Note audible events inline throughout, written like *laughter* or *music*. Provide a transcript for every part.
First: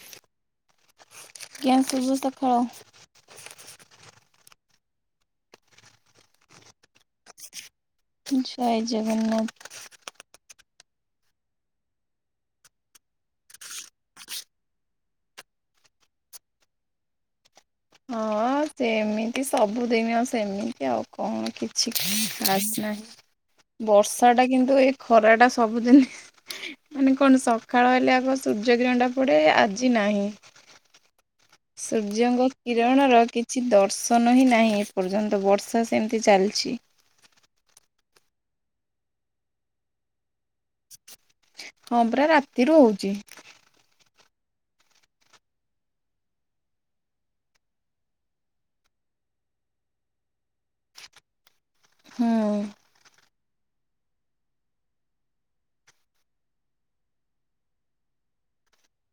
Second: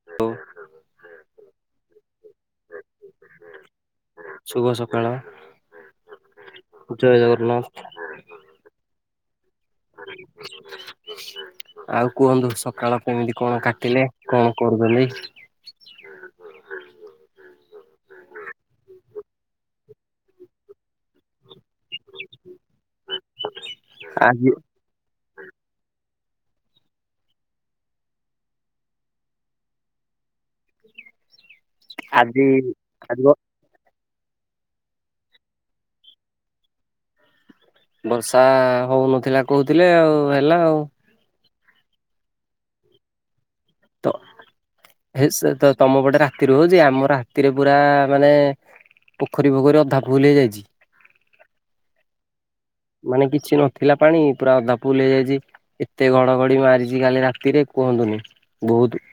*unintelligible* ଆଜ୍ଞା ଶୁଭ ସକାଳ। ଶୁଭ ସକାଳ ଜୟ ଜଗନ୍ନାଥ। ଜୟ ଜଗନ୍ନାଥ। ଆଉ କୁହନ୍ତୁ ସକାଳ କେମିତି କଣ କାଟିଲେ କଣ କରୁଦଲି। ହଁ ସେମିତି ସବୁଦିନ ସେମିତି ଆଉ କଣ କିଛି ଖାସ୍ ନାହିଁ ବର୍ଷା ଟା ଆଜି କିନ୍ତୁ ଏଇ ଖରା ଟା ସବୁଦିନ ମାନେ କଣ ସକାଳ ହେଲେ ଆଗ ସୂର୍ଯ୍ୟ କିରଣ ଟା ପଡେ ଆଜି ନାହିଁ। ଆଜି ସୂର୍ଯ୍ୟଙ୍କ କିରଣର ଆଜି କି କିଛି ଦର୍ଶନ ହିଁ ନାହିଁ ଏପର୍ଯ୍ୟନ୍ତ ବର୍ଷା ସେମିତି ଚାଲିଛି। ବର୍ଷା ହଉନଥିଲା କହୁଥିଲେ ଆଉ ହେଲା ଆଉ। ହଁ ପରା ରାତିରୁ ହଉଛି। ତ ସେ ତ ତମ ପଟେ ରାତିରୁ ହଉଛି ଆମ ରାତିରେ ପୁରା ମାନେ ପୋଖରୀ ଫୋଖରି ଅଧା ଫୁଲୁ ହେଇଯାଇଛି। ହୁଁ। ମାନେ କିଛି ନଥିଲା ପାଣି ପୁରା ଅଧା ଫୁଲ୍ ହେଇଯାଇଛି। ଏତେ ଘଡଘଡି ମାରିଛି କାଲି ରାତିରେ କୁହନ୍ତୁନି ବହୁତ।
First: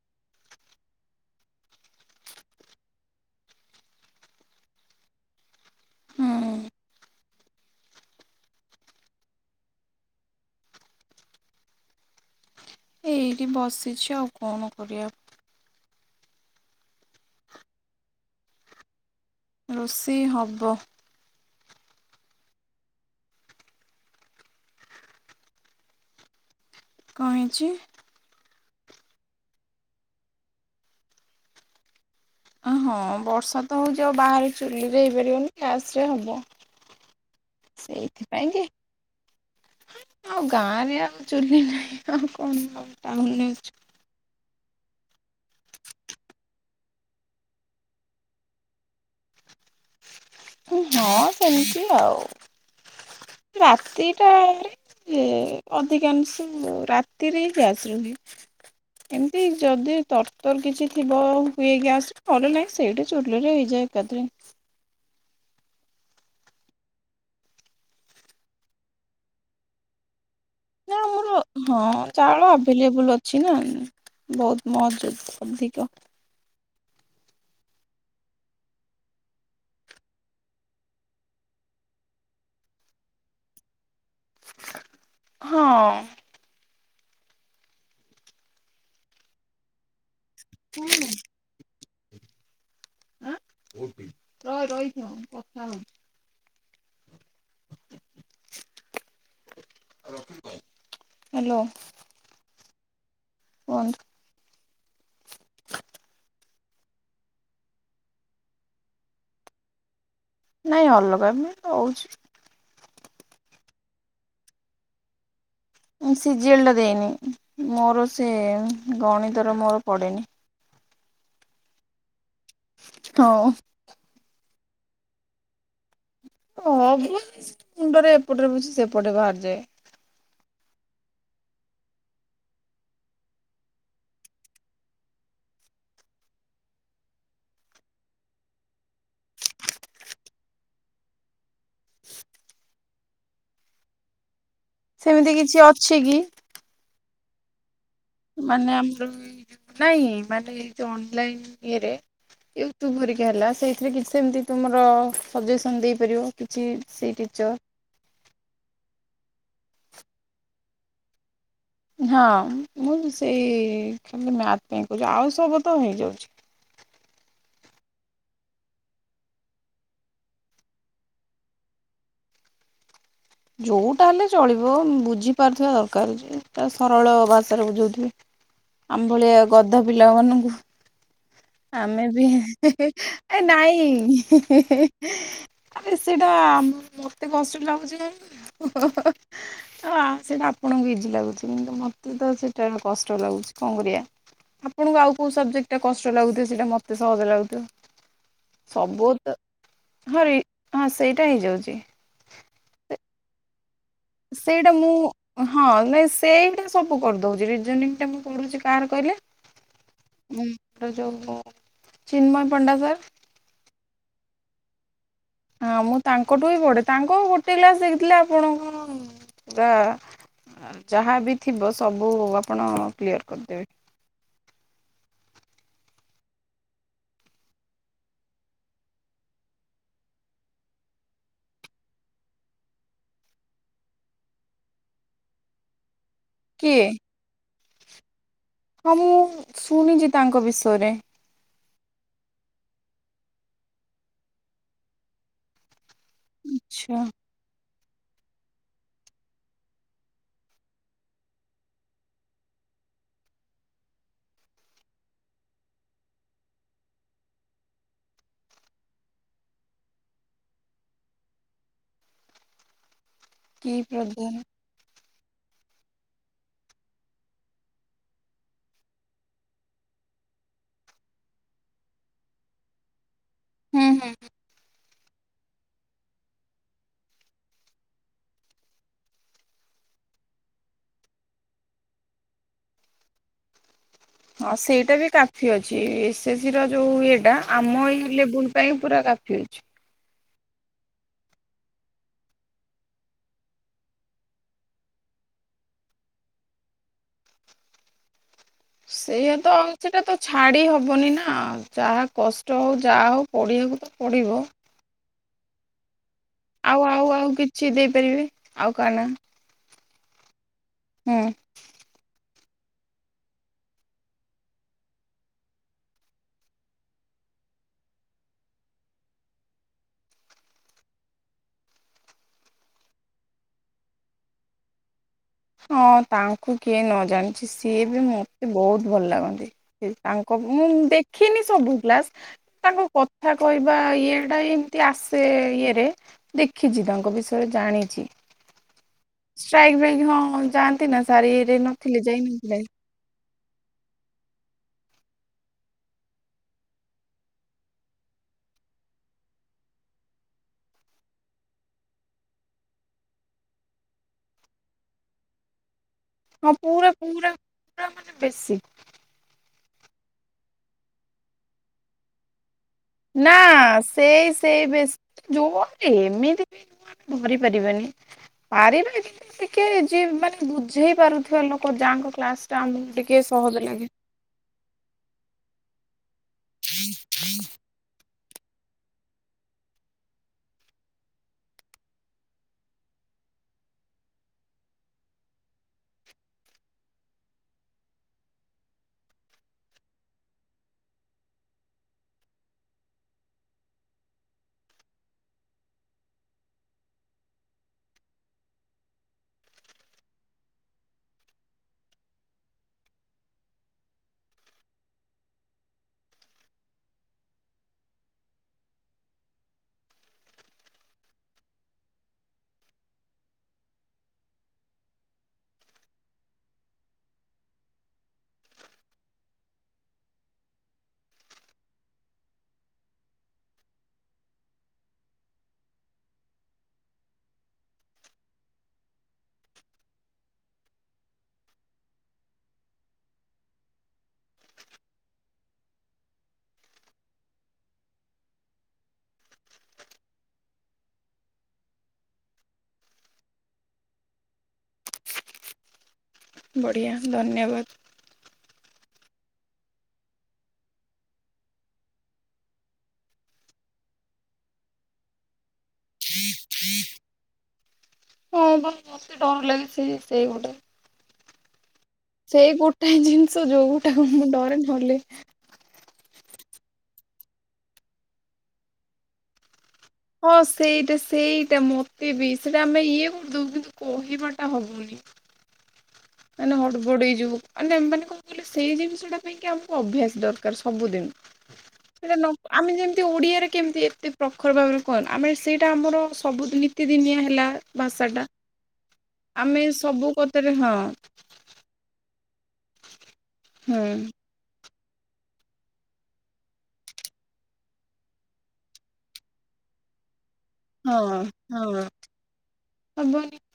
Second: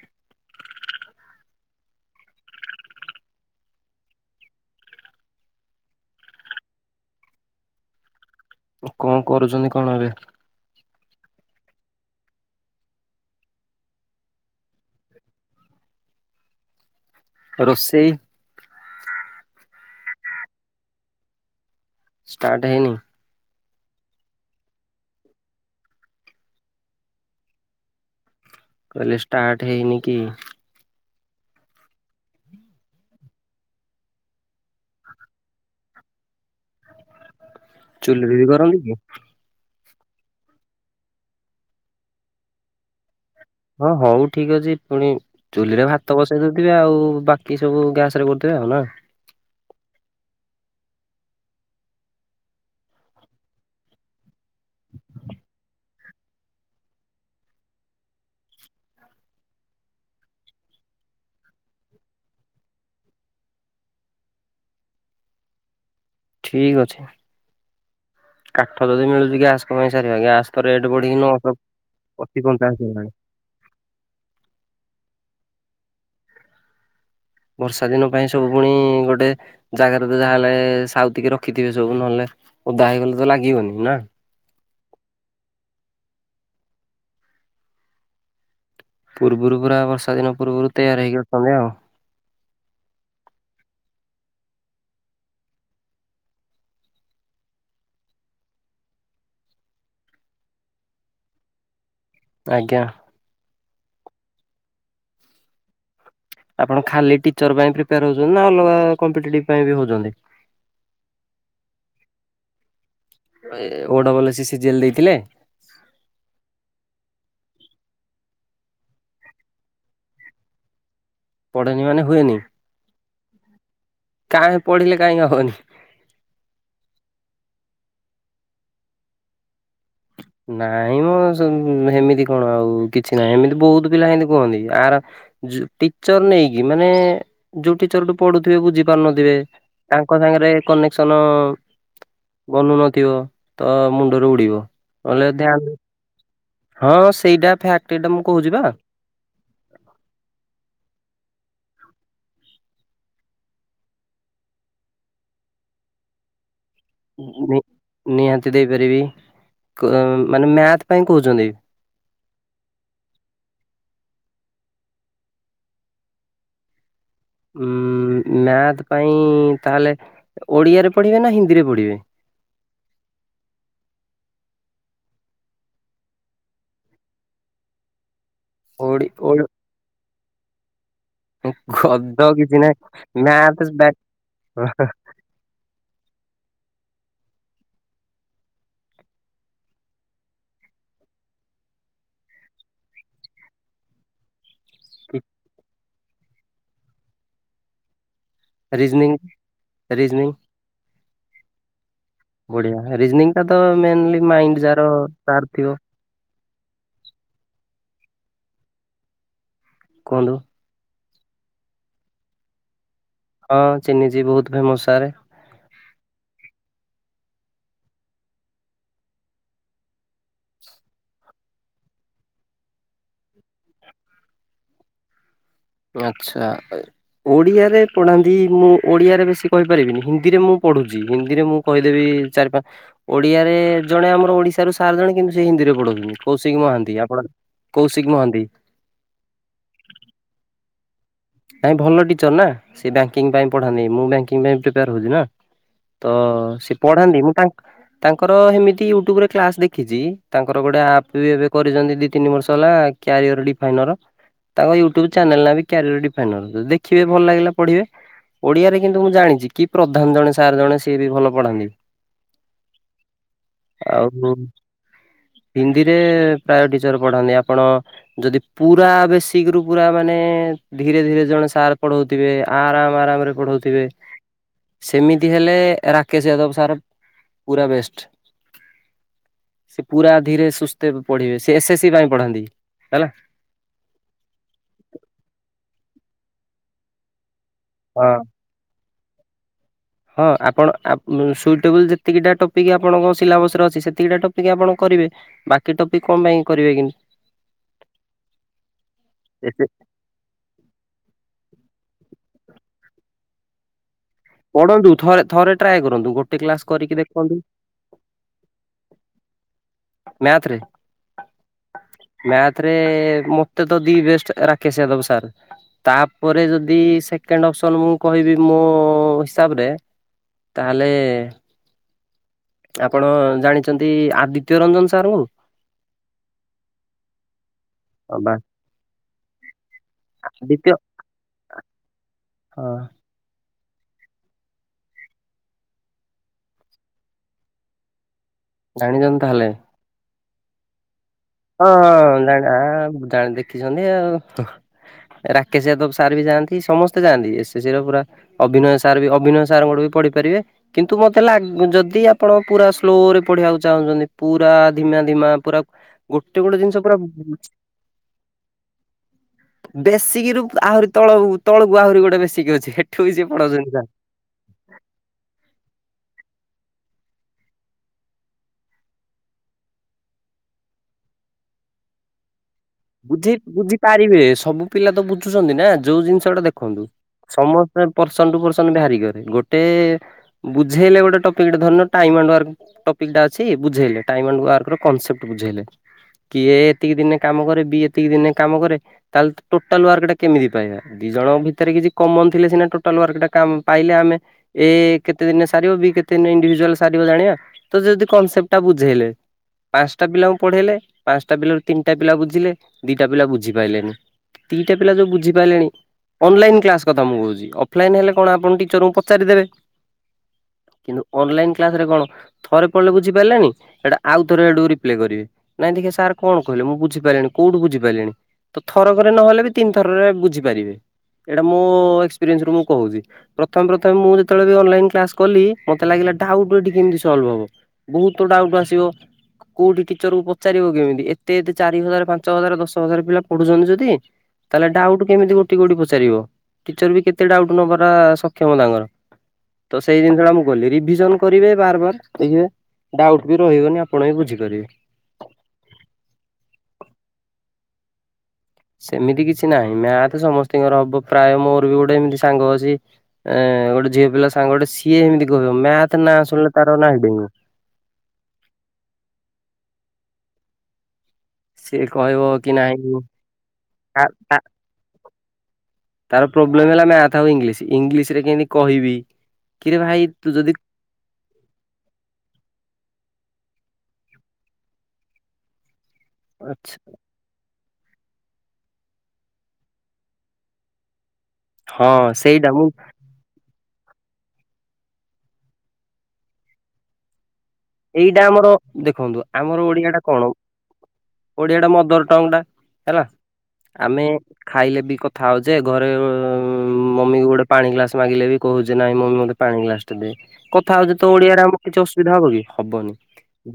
ହୁଁ କଣ କରୁଛନ୍ତି କଣ ଏବେ? ଏଇଠି ବସିଛି ଆଉ କଣ କରିବା। ରୋଷେଇ? ରୋଷେଇ ହବ। ଷ୍ଟାର୍ଟ ହେଇନି? କ ହେଇଚି? କହିଲି ଷ୍ଟାର୍ଟ ହେଇନି କି? ଅ ହଁ ବର୍ଷା ତ ହଉଛି ଆଉ ବାହାରେ ଚୁଲିରେ ହେଇପାରିବନି ଗ୍ୟାସ ରେ ହବ। ଚୁଲିରେ ବି ସେଇଥିପାଇଁ କି କରନ୍ତି ଆଉ ଗାଁ ରେ ଆଉ ଚୁଲି ନାହିଁ ଆଉ କଣ ଆ ଟାଉନ୍ ଚୁ ହଁ ହଉ ଠିକ ଅଛି ପୁଣି ଚୁଲିରେ ଭାତ ବସେଇ ଦେଇଥିବେ ଆଉ ବାକି ସବୁ ଗ୍ୟାସ ରେ କରିଦବେ ଆଉ ନା? ହଁ ସେମିତି ଆଉ ରାତିଟା ତା ପରେ ଏ ଅଧିକାଂଶ ରାତିରେ ହିଁ ଗ୍ୟାସ ହୁଏ। ଏମିତି ଯଦି ତରତର କିଛି ଥିବ ହୁଏ ଗ୍ୟାସ୍ ନହେଲେ ନାହିଁ ସେଇଠି। ଚୁଲିରେ ହେଇଯାଏ ଏକାଥରେ। ଠିକ୍ ଅଛି। କାଠ ଯଦି ମିଳୁଛି ଗ୍ୟାସ କଣ ପାଇଁ ସାରିବା ଗ୍ୟାସ ତ ରେଟ୍ ନା ବଢିକି ଆମର ନଅଶ୍ ଅସି ପଞ୍ଚାଅସି ହେଲାଣି ଛି ନା ବହୁତ ମଜ ଅଧିକ। ବର୍ଷା ଦିନ ପାଇଁ ସବୁ ପୁଣି ଗୋଟେ ଜାଗାରେ ତ ଯାହାହଲେ ସାଉତିକ ରଖିଥିବେ ସବୁ ନହେଲେ ଓଦା ହେଇଗଲେ ତ ଲାଗିବନି ନା? ହଁ। ପୂର୍ବରୁ ପୁରା ବର୍ଷା ଦିନ ପୂର୍ବରୁ ତୟାଆର ହେଇକି ଅଛନ୍ତି ଆଉ। *unintelligible* ର ରହିଥା କଥା ହଉ ହ୍ୟାଲୋ। ଆଜ୍ଞା। କୁହନ୍ତୁ? ଆପଣ ଖାଲି ଟିଚର ପାଇଁ ପ୍ରିପେୟାର ହଉଛନ୍ତି ନା ଅଲଗା କପିଟେଟିଭ ପାଇଁ ବି ହଉଛନ୍ତି? ନାଇଁ ଅଲଗା ରହୁଛି। ଓ double A C C G L ଦେଇଥିଲେ? ସିଜିଏଲଟା ଦେଇନି ମୋର ସେ ଗଣିତର ମୋର ପଡ଼େନି। ପଢ଼େନି ମାନେ ହୁଏନି। ହଁ। କାଇଁ ପଢିଲେ କାହିଁକି ହବନି। ହବନି ମୁଣ୍ଡରେ ଏପଟରେ ପସିକି ସେପଟେ ବାହାରିଯାଏ। ନାଇଁ ମୋ ସେମିତି କଣ ଆଉ କିଛି ନାହିଁ ଏମିତି ବହୁତ ପିଲା ଏମତି କୁହନ୍ତି ଆର ଟିଚର୍ ନେଇକି ମାନେ ଯଉ ଟିଚର୍ ଠୁ ପଢୁଥିବେ ବୁଝି ପାରୁନଥିବେ ତାଙ୍କ ସାଙ୍ଗେରେ କନେକ୍ସନ ବନୁ ନଥିବ ତ ମୁଣ୍ଡରୁ ଉଡିବ। ନହେଲେ ସେମିତି କିଛି ଧ୍ୟାନ ଅଛି କି? ହଁ ସେଇଟା ଫ୍ୟାକ୍ଟ୍। ମାନେ ଆମର ଏ ଯଉ ନାଇଁ ମାନେ ଏ ଯଉ ଅନଲାଇନ୍ ଇଏରେ ୟୁଟ୍ୟୁବ୍ ହେରିକା ହେଲା ସେଇଥିରେ କିଛି ସେମିତି ତୁମର ସଜେସନ୍ ଦେଇପାରିବ। କିଛି ସେ ମୁ-ନିହାତି ଦେଇପାରିବି କ- ମାନେ ମ୍ୟାଥ୍ ପାଇଁ କହୁଚନ୍ତି କି? ହଁ ମୁଁ ବି ସେଇ କିନ୍ତୁ ମ୍ୟାଥ୍ ପାଇଁ କହୁଚି ଆଉ ସବୁ ତ ହେଇଯାଉଚି। ଉଁ -ମ୍ୟାଥ୍ ପାଇଁ ତାହେଲେ ଓଡିଆରେ ପଢିବେ ନା ହିନ୍ଦୀରେ ପଢିବେ? ଯଉଟା ହେଲେ ଚଳିବ ବୁଝିପାରୁଥିବା ଦରକାରେ ଯଉଟା ସରଳ ଭାଷାରେ ବୁଝଉଥିବ। ଓଡି ଆମ୍ ଓଡ ଭଳିଆ ଗଧ ପିଲା ମାନଙ୍କୁ ଆମେ ବି ଗଧ କିଛି ନାହିଁ ଏ ମ୍ୟାଥ ନାଇଁ ହିଁ ବ୍ୟାକ -ହିଁ -ହିଁ। ଆରେ ସେଇଟା ଆମ- ମତେ କଷ୍ଟ ଲାଗୁଚି *unintelligible* ତ ଆ-ସେଇଟା ଆପଣଙ୍କୁ ଇଜି ଲାଗୁଚି କିନ୍ତୁ ମତେ ତ ସେଇଟା କଷ୍ଟ ଲାଗୁଚି କଣ୍ କରିବା। ଆପଣଙ୍କୁ ଆଉ କଉ ସବଜେକ୍ଟ୍ ଟା କଷ୍ଟ ଲାଗୁଥିବ ସେଇଟା ମତେ ସହଜ ଲାଗୁଥିବ। ରିଜନିଂ ସବୁତ ରିଜନିଂ ହରି- ହଁ ସେଇଟା ହେଇଯାଉଚି। ବଢିଆ ରିଜନିଂଙ୍ଗ ଟା ତ ମେନ୍ଲି ସେଇଟା ମୁଁ- ହଁ ନାଇଁ ସେ ନା ସବୁ କରିଦଉଚି ରିଜିନିଂଙ୍ଗ ଟା ମୁଁ ପଢୁଚି କାର କହିଲେ କୁହନ୍ତୁ ଏ ଯଉ ଚିନ୍ମୟ ପଣ୍ଡା ସାର୍ ହଁ ଚିହ୍ନିଚି ବହୁତ୍ ଫେମସ୍ ସାରେ। ହଁ ମୁଁ ତାଙ୍କଠୁ ହିଁ ପଢ଼େ ତାଙ୍କୁ ଗୋଟେ କ୍ଲାସ୍ ଦେଖିଦେଲେ ଆପଣ କଣ ପୁରା ଆଉ ଯାହା ବି ଥିବ ସବୁ ଆପଣ କ୍ଲିୟର୍ କରିଦେବେ। ଆଚ୍ଛା ଏ ଓଡ଼ିଆରେ ପଢାନ୍ତି ମୁଁ ଓଡ଼ିଆରେ ବେଶୀ କହିପାରିବିନି ହିନ୍ଦୀରେ ମୁଁ ପଢୁଚି ହିନ୍ଦୀରେ ମୁଁ କହିଦେବି ଚାରି ପା- ଓଡିଆରେ ଜଣେ ଆମର ଓଡିଶାରୁ ସାର୍ ଜଣେ କିନ୍ତୁ ସେ ହିନ୍ଦୀରେ ପଢଉଚନ୍ତି। କୌଶିକ୍ କିଏ ମହାନ୍ତି ଆପଣ କୌଶିକ୍ ମହାନ୍ତି। ହଁ ମୁଁ ଶୁଣିଚି ତାଙ୍କ ବିଷୟରେ। ତାଙ୍କେ ଭଲ ଟିଚର୍ ନା ସେ ବ୍ୟାଙ୍କିଙ୍ଗ୍ ପାଇଁ ପଢାନ୍ତି ମୁଁ ବ୍ୟାଙ୍କିଙ୍ଗ୍ ପାଇଁ ପ୍ରିପେୟାର୍ ହଉଚି ନା। ତ ସେ ଆଚ୍ଛା ପଢାନ୍ତି ମୁଁ ତାଙ୍କ୍ ତାଙ୍କର ହେମିତି ୟୁଟ୍ୟୁବ ରେ କ୍ଲାସ୍ ଦେଖିଚି ତାଙ୍କର ଗୋଟେ ଆପ୍ ବି ଏବେ କରିଚନ୍ତି ଦି ତିନି ବର୍ଷ ହେଲା କ୍ୟାରିୟର ଡିଫାଇନର ତାଙ୍କ ୟୁଟ୍ୟୁବ୍ ଚ୍ୟାନେଲ୍ ନାଁ ବି କ୍ୟାରିୟର ଡିପ୍ ଫାଇନାଲ୍ ଯଦି ଦେଖିବେ ଭଲ ଲାଗିଲା ପଢିବେ। ଓଡିଆରେ କିନ୍ତୁ ମୁଁ ଜାଣିଚି କି ପ୍ରଧାନ ଜଣେ ସାର୍ ଜଣେ ସେ ବି ଭଲ ପଢ଼ାନ୍ତି। କି ଆଉ ପ୍ରଧାନ ହିନ୍ଦ୍- ହିନ୍ଦୀରେ ପ୍ରାୟ ଟିଚର୍ ପଢାନ୍ତି ଆପଣ ଯଦି ପୁରା ବେଶି ଗ୍ରୁପ୍ ରା ଆମେ ମାନେ ଧୀରେ ଧୀରେ ଜଣେ ସାର୍ ପଢଉଥିବେ ଆରାମ୍ ଆରାମ୍ ରେ ପଢଉଥିବେ ହୁଁ ହୁଁ ସେମିତି ହେଲେ ରାକେଶ ୟଦବ ସାର୍ ପୁରା ବେଷ୍ଟ। ସେ ପୁରା ଧୀରେ ସୁସ୍ଥେ ପଢ଼ିବେ ସେ ଏସ୍ ଏସ୍ ସି ପାଇଁ ପଢ଼ାନ୍ତି ହେଲା। ହଁ ସେଇଟା ବି କାଫି ଅଛି ଏସ୍ ଏସ ସି ର ଯୋଉ ଇଏଟା ଆମ ହଁ। ଏଇ ଲେବୁଲ ପାଇଁ ପୁରା କାଫି। ଅଛି ହଁ ଆପଣ ଆପ ସୁଇଟେବୁଲ୍ ଯେତିକିଟା ଟପିକ୍ ଆପଣଙ୍କ ସିଲାବସରେ ଅଛି ସେତିକିଟା ଟପିକ୍ ଆପଣ କରିବେ। ବାକି ଟପିକ କଣ ପାଇଁ କରିବେ କି। ସେଇଆ ତ ଏତେ ସେଟା ତ ଛାଡ଼ି ହବନି ନା ଯାହା କଷ୍ଟ ହୋଉ ଯାହା ହୋଉ ପଢ଼ିବାକୁ ତ ପଡ଼ିବ। ପଢନ୍ତୁ ଥରେ ଥରେ ଟ୍ରାଏ କରନ୍ତୁ ଗୋ ଆଉ ଆଉ ଆଉ କିଛି ଦେଇପାରିବେ ଆଉ କାହା ନା? ମ୍ୟାଥ ରେ। ହୁଁ। ମ୍ୟାଥରେ ମତେ ତ the best Rakesh Yadav sir. ତାପରେ ଯଦି ସେକେଣ୍ଡ ଅପସନ ମୁଁ କହିବି ମୋ ହିସାବରେ ତାହେଲେ ଆପଣ ଜାଣିଛନ୍ତି ଆଦି ତ୍ୟ ରଞ୍ଜନ ସାରଙ୍କୁ? ହଁ ତାଙ୍କୁ କିଏ ନ ଜାଣିଛି ସିଏ ବି ହଁ ବା ମତେ ବହୁତ ଭଲ ଲାଗନ୍ତି। ତାଙ୍କ ମୁଁ ଆଦିତ୍ୟ ଦେଖିନି ସବୁ କ୍ଲାସ୍, ହଁ ତାଙ୍କ କ କଥା କହିବା ଇଏ ଟା ଏମିତି ଆସେ ଇଏରେ ଦେଖିଚି ତାଙ୍କ ବିଷୟରେ ଜାଣିଚି। ଜାଣିଚନ୍ତି ତାହେଲେ। ସେଥି ପାଇଁ କି ହଁ ଯାଆନ୍ତି ନା ସାର ଇଏରେ ନଥିଲେ ଯାଇ ନଥିଲେ। ଯାନ୍ତି। ଦେଖିଛନ୍ତି ଆଉ, ରାକେଶ ୟାଦବ ସାର୍ ବି ଯାଆନ୍ତି ସମସ୍ତେ ଯାଆନ୍ତି, ଏସ୍ ଏ ସି ର ପୁରା ଅଭିନୟ ସାର୍ ବି ଅଭିନୟ ସାର୍ ଙ୍କଠୁ ବି ପଢିପାରିବେ। କିନ୍ତୁ ମତେ ଲାଗ ଯଦି ଆପଣ ପୁରା ସ୍ଲୋ ରେ ପଢିବାକୁ ଚାହୁଁଛନ୍ତି ପୁରା ଧିମା ଧିମା ପୁରା ଗୋଟେ ହଁ ଗୋଟେ ଜିନିଷ ପୁରା ପୁରା ମାନେ ବେଶୀ ବେଶିକରୁ ଆହୁରି ତଳ ତଳକୁ ଆହୁରି ଗୋଟେ ବେଶିକ ଅଛି। ବି ସିଏ ନା ପଢଉଛନ୍ତି ସାର୍। ସେ ସେ ବେଶୀ ଜୋ ଏମିତି ଧରି ପାରିବେନି। ପାରିବେ ଟିକେ ଯେ ମାନେ ବୁଝେଇ ପାରୁଥିବା ଲୋକ ଯାଙ୍କ କ୍ଲାସ ଟା ଆମ ବୁଝି ବୁଝି ପାରିବେ ସବୁ ପିଲା ତ ବୁଝୁଛନ୍ତି ନା ଯୋଉ ଜିନିଷ ସେ ଗୋଟେ ଦେଖନ୍ତୁ ସମସ୍ତେ ପରର୍ସନ ଟୁ ପରସନ ବି ଭାୟାରି କରେ, ଗୋଟେ ବୁଝେଇଲେ ଗୋଟେ ଟପିକଟେ ଧରିନିୟ ଟାଇମ ଆଣ୍ଡ ୱାର୍କ ଟପିକ ଟା ଅଛି ବୁଝେଇଲେ, ଟାଇମଣ୍ଡ ୱାର୍କର କନସେପ୍ଟ ବୁଝେଇଲେ। କିଏ ଏତିକି ଦିନେ କାମ କରେ ବି ଏତିକି ଦିନେ କାମ କରେ ତାହେଲେ ତ ଟୋଟାଲ ୱାର୍କ ଟା କେମିତି ପାଇବା? ଦି ଜଣଙ୍କ ଭିତରେ କିଛି କମନ ଥିଲେ ସିନା ଟୋଟାଲ ୱାର୍କଟା ପାଇଲେ ଆମେ ଏ କେତେ ଦିନ ସାରିବ ବି କେତେ ଦିନ ଇଣ୍ଡିଭିଜୁଆଲ ସାରିବ ଜାଣିବା। ତ ଯଦି କନସେପ୍ଟ ଟା ବୁଝେଇଲେ। ପାଞ୍ଚଟା ପିଲାଙ୍କୁ ପଢେଇଲେ ପାଞ୍ଚଟା ପିଲାରୁ ତିନିଟା ପିଲା ବୁଝିଲେ ଦିଟା ପିଲା ବୁଝିପାଇଲେନି। ଦିଟା ପିଲା ଯୋଉ ବୁଝି ପାଇଲେଣି ଅନଲାଇନ୍ କ୍ଲାସ କଥା ମୁଁ କହୁଛି, ଅଫଲାଇନ ହେଲେ କଣ ଆପଣ ଟିଚରଙ୍କୁ ପଚାରିଦେବେ। କିନ୍ତୁ ଅନଲାଇନ କ୍ଲାସ ରେ କଣ, ଥରେ ପଡଲେ ବୁଝି ପାଲେନି ହେଟା ଆଉ ଥରେ ହେଠୁ ରିପ୍ଲେ କରିବେ। ନାଇଁ ଦେଖିଆ ସାର୍ କଣ କହିଲେ ମୁ ବୁଝିପାଇଲିଣି। କୋଉଠୁ ବୁଝିପାରିଲିଣି, ତ ଥରକରେ ନହେଲେ ବି ତିନି ଥରରେ ବୁଝିପାରିବେ। ଏଇଟା ମୋ ଏକ୍ସପିରିଏନ୍ସ ରୁ ମୁଁ କହୁଛି। ପ୍ରଥମେ ପ୍ରଥମେ ମୁଁ ଯେତେବେଳେ ବି ଅନଲାଇନ କ୍ଲାସ କଲି, ମତେ ଲାଗିଲା ଡାଉଟ୍ ଏଠି କେମିତି ସଲ୍ଭ ହବ? ବହୁତ ତ ଡାଉଟ୍ ଆସିବ, କୋଉଠି ଟିଚର କୁ ପଚାରିବ କେମିତି? ଏତେ ଏତେ ଚାରି ହଜାର, ପାଞ୍ଚ ହଜାର, ଦଶ ହଜାର ପିଲା ପଢୁଛନ୍ତି ଯଦି, ତାହେଲେ ଡାଉଟ କେମିତି ଗୋଟଏ ଗୋଟିଏ କରି ପଚାରିବ? ଟିଚର ବି କେତେ ଡାଉଟ୍ ନବରା ସକ୍ଷମ ତାଙ୍କର। ତ ସେଇ ଜିନିଷ ମୁଁ କଲି। ରିଭିଜନ କରିବେ ବାର ବାର, ଆଜ୍ଞା? ଡାଉଟ୍ ବି ରହିବନି ଆପଣ ବି ବୁଝି ପାରିବେ। ବଢ଼ିଆ ଧନ୍ୟବାଦ। ସେମିତି କିଛି ନାହିଁ। ମ୍ୟାଥ୍ ସମସ୍ତଙ୍କର ହବ ପ୍ରାୟ, ମୋର ବି ଗୋଟେ ଏମିତି ସାଙ୍ଗ ଅଛି ଏ ଗୋଟେ ଝିଅ ପିଲା ସାଙ୍ଗଟେ। ସିଏ ଏମିତି କହିବ ମ୍ୟାଥ୍ ନାଁ ଶୁଣିଲେ ତାର ନାହି ଡେଇଁବ। ହଁ ପା ମୋତେ ଡର ଲାଗେ ସେ ସେଇ ଗୋଟେ। ସେ କହିବ ସେଇ କି ନାହିଁ ଗୋଟାଏ ଜିନିଷ ଯୋଉ ଗୋଟାକୁ ମୁଁ ଡରେ ନହେଲେ ତାର ପ୍ରୋବ୍ଲେମ ହେଲା ମ୍ୟାଥ ଆଉ ଇଂଲିଶ। ଇଂଲିଶ ରେ କେମତି କହିବି? କିରେ ଭାଇ ତୁ ହଁ ଯଦି ସେଇଟା ସେଇଟା ମ ତେ ବି। ସେଟା ଆମେ ଇଏ କରି ଦବୁ କିନ୍ତୁ କହିବାଟା ହବନି। ମାନେ ଆଛା ହଡ଼ବଡ଼େଇ ଯିବୁ। ମାନେ ମାନେ କଣ କହିଲେ ସେଇ ଜିନିଷ ଟା ପାଇଁ କି ଆମକୁ ଅଭ୍ୟାସ ଦରକାର ସବୁଦିନ। ହଁ ସେଇଟା ନ, ସେଇଟା ମୁଁ ଆମେ ଯେମି ତି ଓଡ଼ିଆରେ କେମିତି ଏତେ ପ୍ରଖର ଭାବରେ କହିଲୁ, ଆମେ ସେଇଟା ଆମର ସବୁଦିନି ନିତି ଦିନିଆ ହେଲା। ଏଇଟା ଭାଷାଟା। ଆମର ଦେଖନ୍ତୁ, ଆମେ ଆମର ଓଡିଆ ଟା ସବୁ କଣ? କଥାରେ ହଁ ଓଡ଼ିଆ ଟା ମଦର ଟଙ୍ଗ ଟା ହେଲା। ହୁଁ ଆମେ ଖାଇଲେ ବି କଥା ହଉଛେ, ଘରେ ମମି କୁ ଗୋଟେ ପାଣି ଗ୍ଲାସ ମାଗିଲେ ବି କହୁଛେ ନାଇଁ ମମି ମତେ ପାଣି ଗ୍ଲାସଟେ ଦେ। କଥା ହଉଛେ ତ ହଁ ଓଡିଆରେ ଆମକୁ କିଛି ହଁ ଅସୁବିଧା ହବ କି? ହବନି।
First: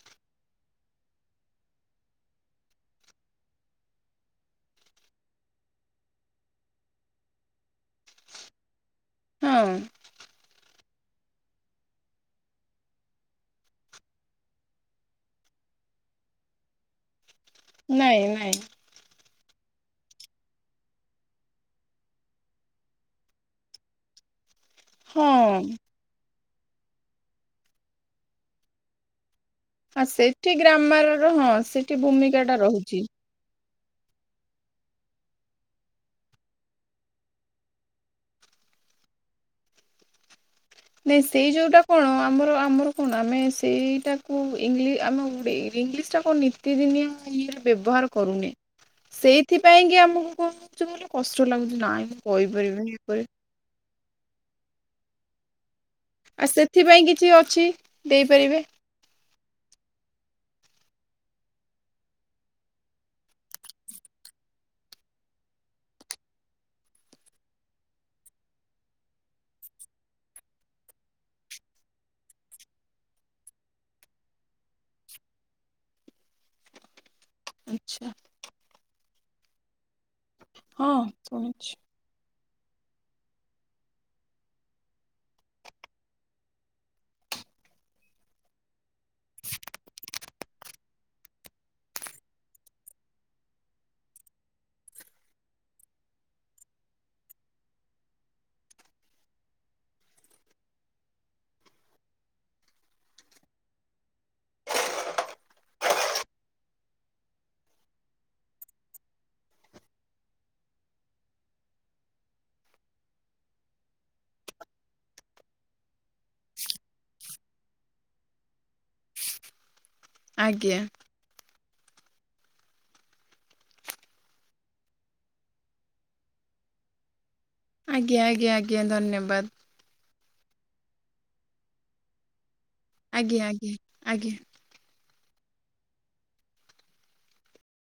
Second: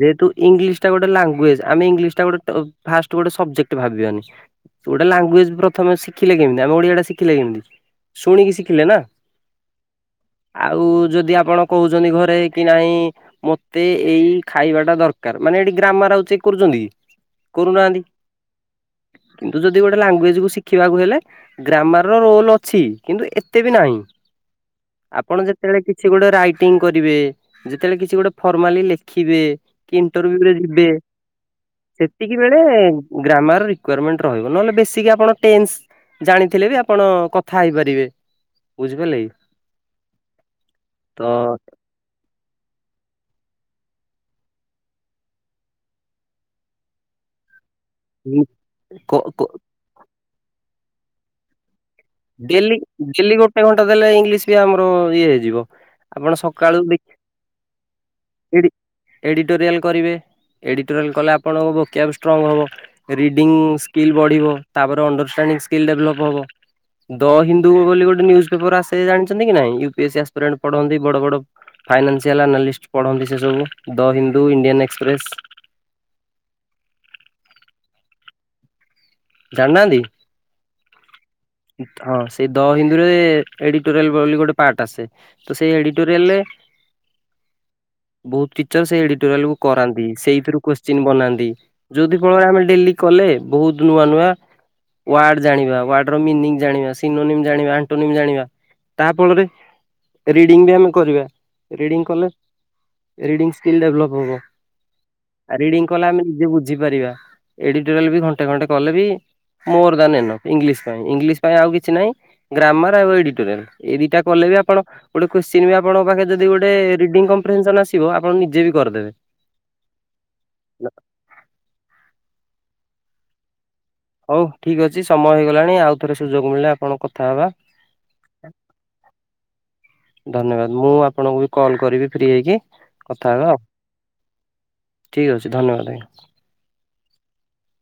ଯେହେତୁ ଇଂଲିଶ ଟା ଗୋଟେ ଲାଙ୍ଗୁଏଜ। ଆମେ ଇଂଲିଶଟା ଗୋଟେ ଫାଷ୍ଟ ଗୋଟେ ସବଜେକ୍ଟ ଭାବିବାନି। ଗୋଟେ ଲାଙ୍ଗୁଏଜ। ପ୍ରଥମେ ଶିଖିଲେ କେମିତି? ଆମେ ଓଡିଆଟା ଶିଖିଲେ କେମିତି? ଶୁଣିକି ଶିଖିଲେ ନା। ହଁ। ଆଉ ଯଦି ଆପଣ କହୁଛନ୍ତି ଘରେ କି ନାଇଁ ମ ମତେ ଏଇ ଖାଇବାଟା ଦରକାର, ମାନେ ଏଠି ଗ୍ରାମାର ଆଉ ଚେକ କରୁଛନ୍ତି କି? କରୁନାହାନ୍ତି। ନାଇଁ ନାଇଁ କିନ୍ତୁ ଯଦି ଗୋଟେ ଲାଙ୍ଗୁଏଜ କୁ ଶିଖିବାକୁ ହେଲେ ଗ୍ରାମର ର ରୋଲ ଅଛି। କିନ୍ତୁ ଏତେ ବି ନାହିଁ। *inaudible* ଆପଣ ଯେତେବେଳେ କିଛି ଗୋଟେ ରାଇଟିଂ କରିବେ, ଯେତେବେଳେ କିଛି ଗୋଟେ ଫର୍ମାଲି ଲେଖିବେ କି ଆ ସେଠି ଇଣ୍ଟରଭ୍ୟୁରେ ଯିବେ, ଗ୍ରାମାରର ହଁ ସେଠି ସେତିକି ଭୂମିକା ଟା ବେଳେ ରହୁଛି। ଗ୍ରାମାର ରିକ୍ୱୟାରମେଣ୍ଟ ରହିବ। ନହେଲେ ବେସିକ୍ ଆପଣ ଟେନ୍ସ ଜାଣିଥିଲେ ବି ଆପଣ କଥା ହେଇ ପାରିବେ। ବୁଝିପାରିଲେ କି? ନାଇଁ ତ ସେଇ ଯୋଉଟା କଣ ଆମର ଆମର କଣ ଆମେ ସେଇଟାକୁ ଇଂଲି ଆମେ ଗୋଟେ ଇଂଲିଶ ଟାକୁ *unintelligible* ନିତିଦିନିଆ ଇଏ ବ୍ୟବହାର କରୁନେ। କ କ ସେଇଥିପାଇଁ କି ଆମକୁ କଣ ହଉଛି କହିଲ କଷ୍ଟ ଲାଗୁଛି। ନାଇଁ ଡେଲି କହିପାରିବିନି ଇଏ କରି ଡେଲି ଗୋଟେ ଘଣ୍ଟା ଦେଲେ ଇଂଲିଶ ବି ଆମର ଇଏ ହେଇଯିବ। ଆପଣ ଆଉ ସକାଳୁ ସେଥିପାଇଁ କିଛି ଅଛି ଦେଇ ଦେଖି ପାରିବେ? ଏଡିଟୋରିଆଲ କରିବେ ଏଡିଟୋରିଆଲ କଲେ ଆପଣଙ୍କ ଭୋକିଆବ୍ ଷ୍ଟ୍ରଙ୍ଗ ହବ। ରିଡ଼ିଙ୍ଗ ସ୍କିଲ୍ ବଢ଼ିବ। ତାପରେ ଅଣ୍ଡରଷ୍ଟାଣ୍ଡିଙ୍ଗ ସ୍କିଲ୍ ଡେଭଲପ୍ ହେବ। ଦ ହିନ୍ଦୁ ବୋଲି ଗୋଟେ ନିଉଜ୍ ପେପର ଆସେ ଜାଣିଛନ୍ତି କି ନାଇଁ? U- P- S - C aspirant ପଢ଼ନ୍ତି ବଡ଼ବଡ଼ ଫାଇନାନ୍ସିଆଲ୍ ଆନାଲିଷ୍ଟ ପଢ଼ନ୍ତି ସେ ସବୁ ଦ ହିନ୍ଦୁ ଇଣ୍ଡିଆନ୍ ଏକ୍ସପ୍ରେସ ଆଚ୍ଛା। ଜାଣିନାହାନ୍ତି। ହଁ ଶୁଣିଛି। ହଁ ସେଇ ଦ ହିନ୍ଦୁରେ ଏଡିଟୋରିଆଲ ବୋଲି ଗୋଟେ ପାର୍ଟ ଆସେ ତ ସେଇ ଏଡିଟୋରିଆଲରେ ବହୁତ କିି ସେ ଏଡୀଆଟୋରିଆଲରୁ କରନ୍ତି ସେଇଥିରେ କୋ କୋସଚିନ ବନାନ୍ତି ଯୋଉଦି ଫଳରେ ଆମେ ଡେଲି କଲେ ବହୁତ ନୂଆ ନୂଆ ୱାର୍ଡ ଜାଣିବା ୱାର୍ଡ ମିନିଙ୍ଗ ଜାଣିବା, ସିନୋନି ଜାଣିବା ଆଣ୍ଟୋନିମ୍ ଜାଣିବା, ତା ଫଳରେ ରିଡିଙ୍ଗ ବି ଆମେ କରିବା ରିଡିଙ୍ଗ କଲେ ରଡିଙ୍ଗ ସ୍କିଲ ଡେଭଲପ ହବ ଆ ରଡିଙ୍ଗ କଲେ ଆମେ ନିଜେ ବୁଝିପାରିବା। ଏଡିଟୋରିଆଲ ବି ଘଣ୍ଟେ ଘଣ୍ଟେ କଲେ ବି ମୋର ଦେନ ଏନଫ୍ ଇଂଲିଶ ପାଇଁ ଇଂଲିଶ ପାଇଁ ଆଉ କିଛି ନାହିଁ। ଗ୍ରାମର ଆଉ ଏଡିଟୋରିଆଲ ଏଇ ଦିଟା କଲେ ବି ଆପଣ ଗୋଟେ କୁଶ୍ଚୀନ ବି ଆପଙ୍କ ପାଖ ଯଦି ଗୋଟେ ରଡିଙ୍ଗ କମ୍ଫରେସସନ ଆସିବ ଆପଣ ନିଜେ ବି କରିଦେବେ। ଆଜ୍ଞା। ହଉ ଠିକ ଅଛି ସମୟ ହେଇଗଲାଣି ଆଉ ଥରେ ସୁଯୋଗ ମିଳିଲେ ଆପଣଙ୍କ କଥା ହେବା। ଆଜ୍ଞା ଆଜ୍ଞା ଆଜ୍ଞା ଧନ୍ୟବାଦ। ଧନ୍ୟବାଦ ମୁଁ ଆପଣଙ୍କୁ ବି କଲ୍ କରିବି ଫ୍ରି ହେଇକି। କଥା ଆଜ୍ଞା ହେବା ଆଉ ଆଜ୍ଞା ଆଜ୍ଞା। ଠିକ ଅଛି ଧନ୍ୟବାଦ ଆଜ୍ଞା।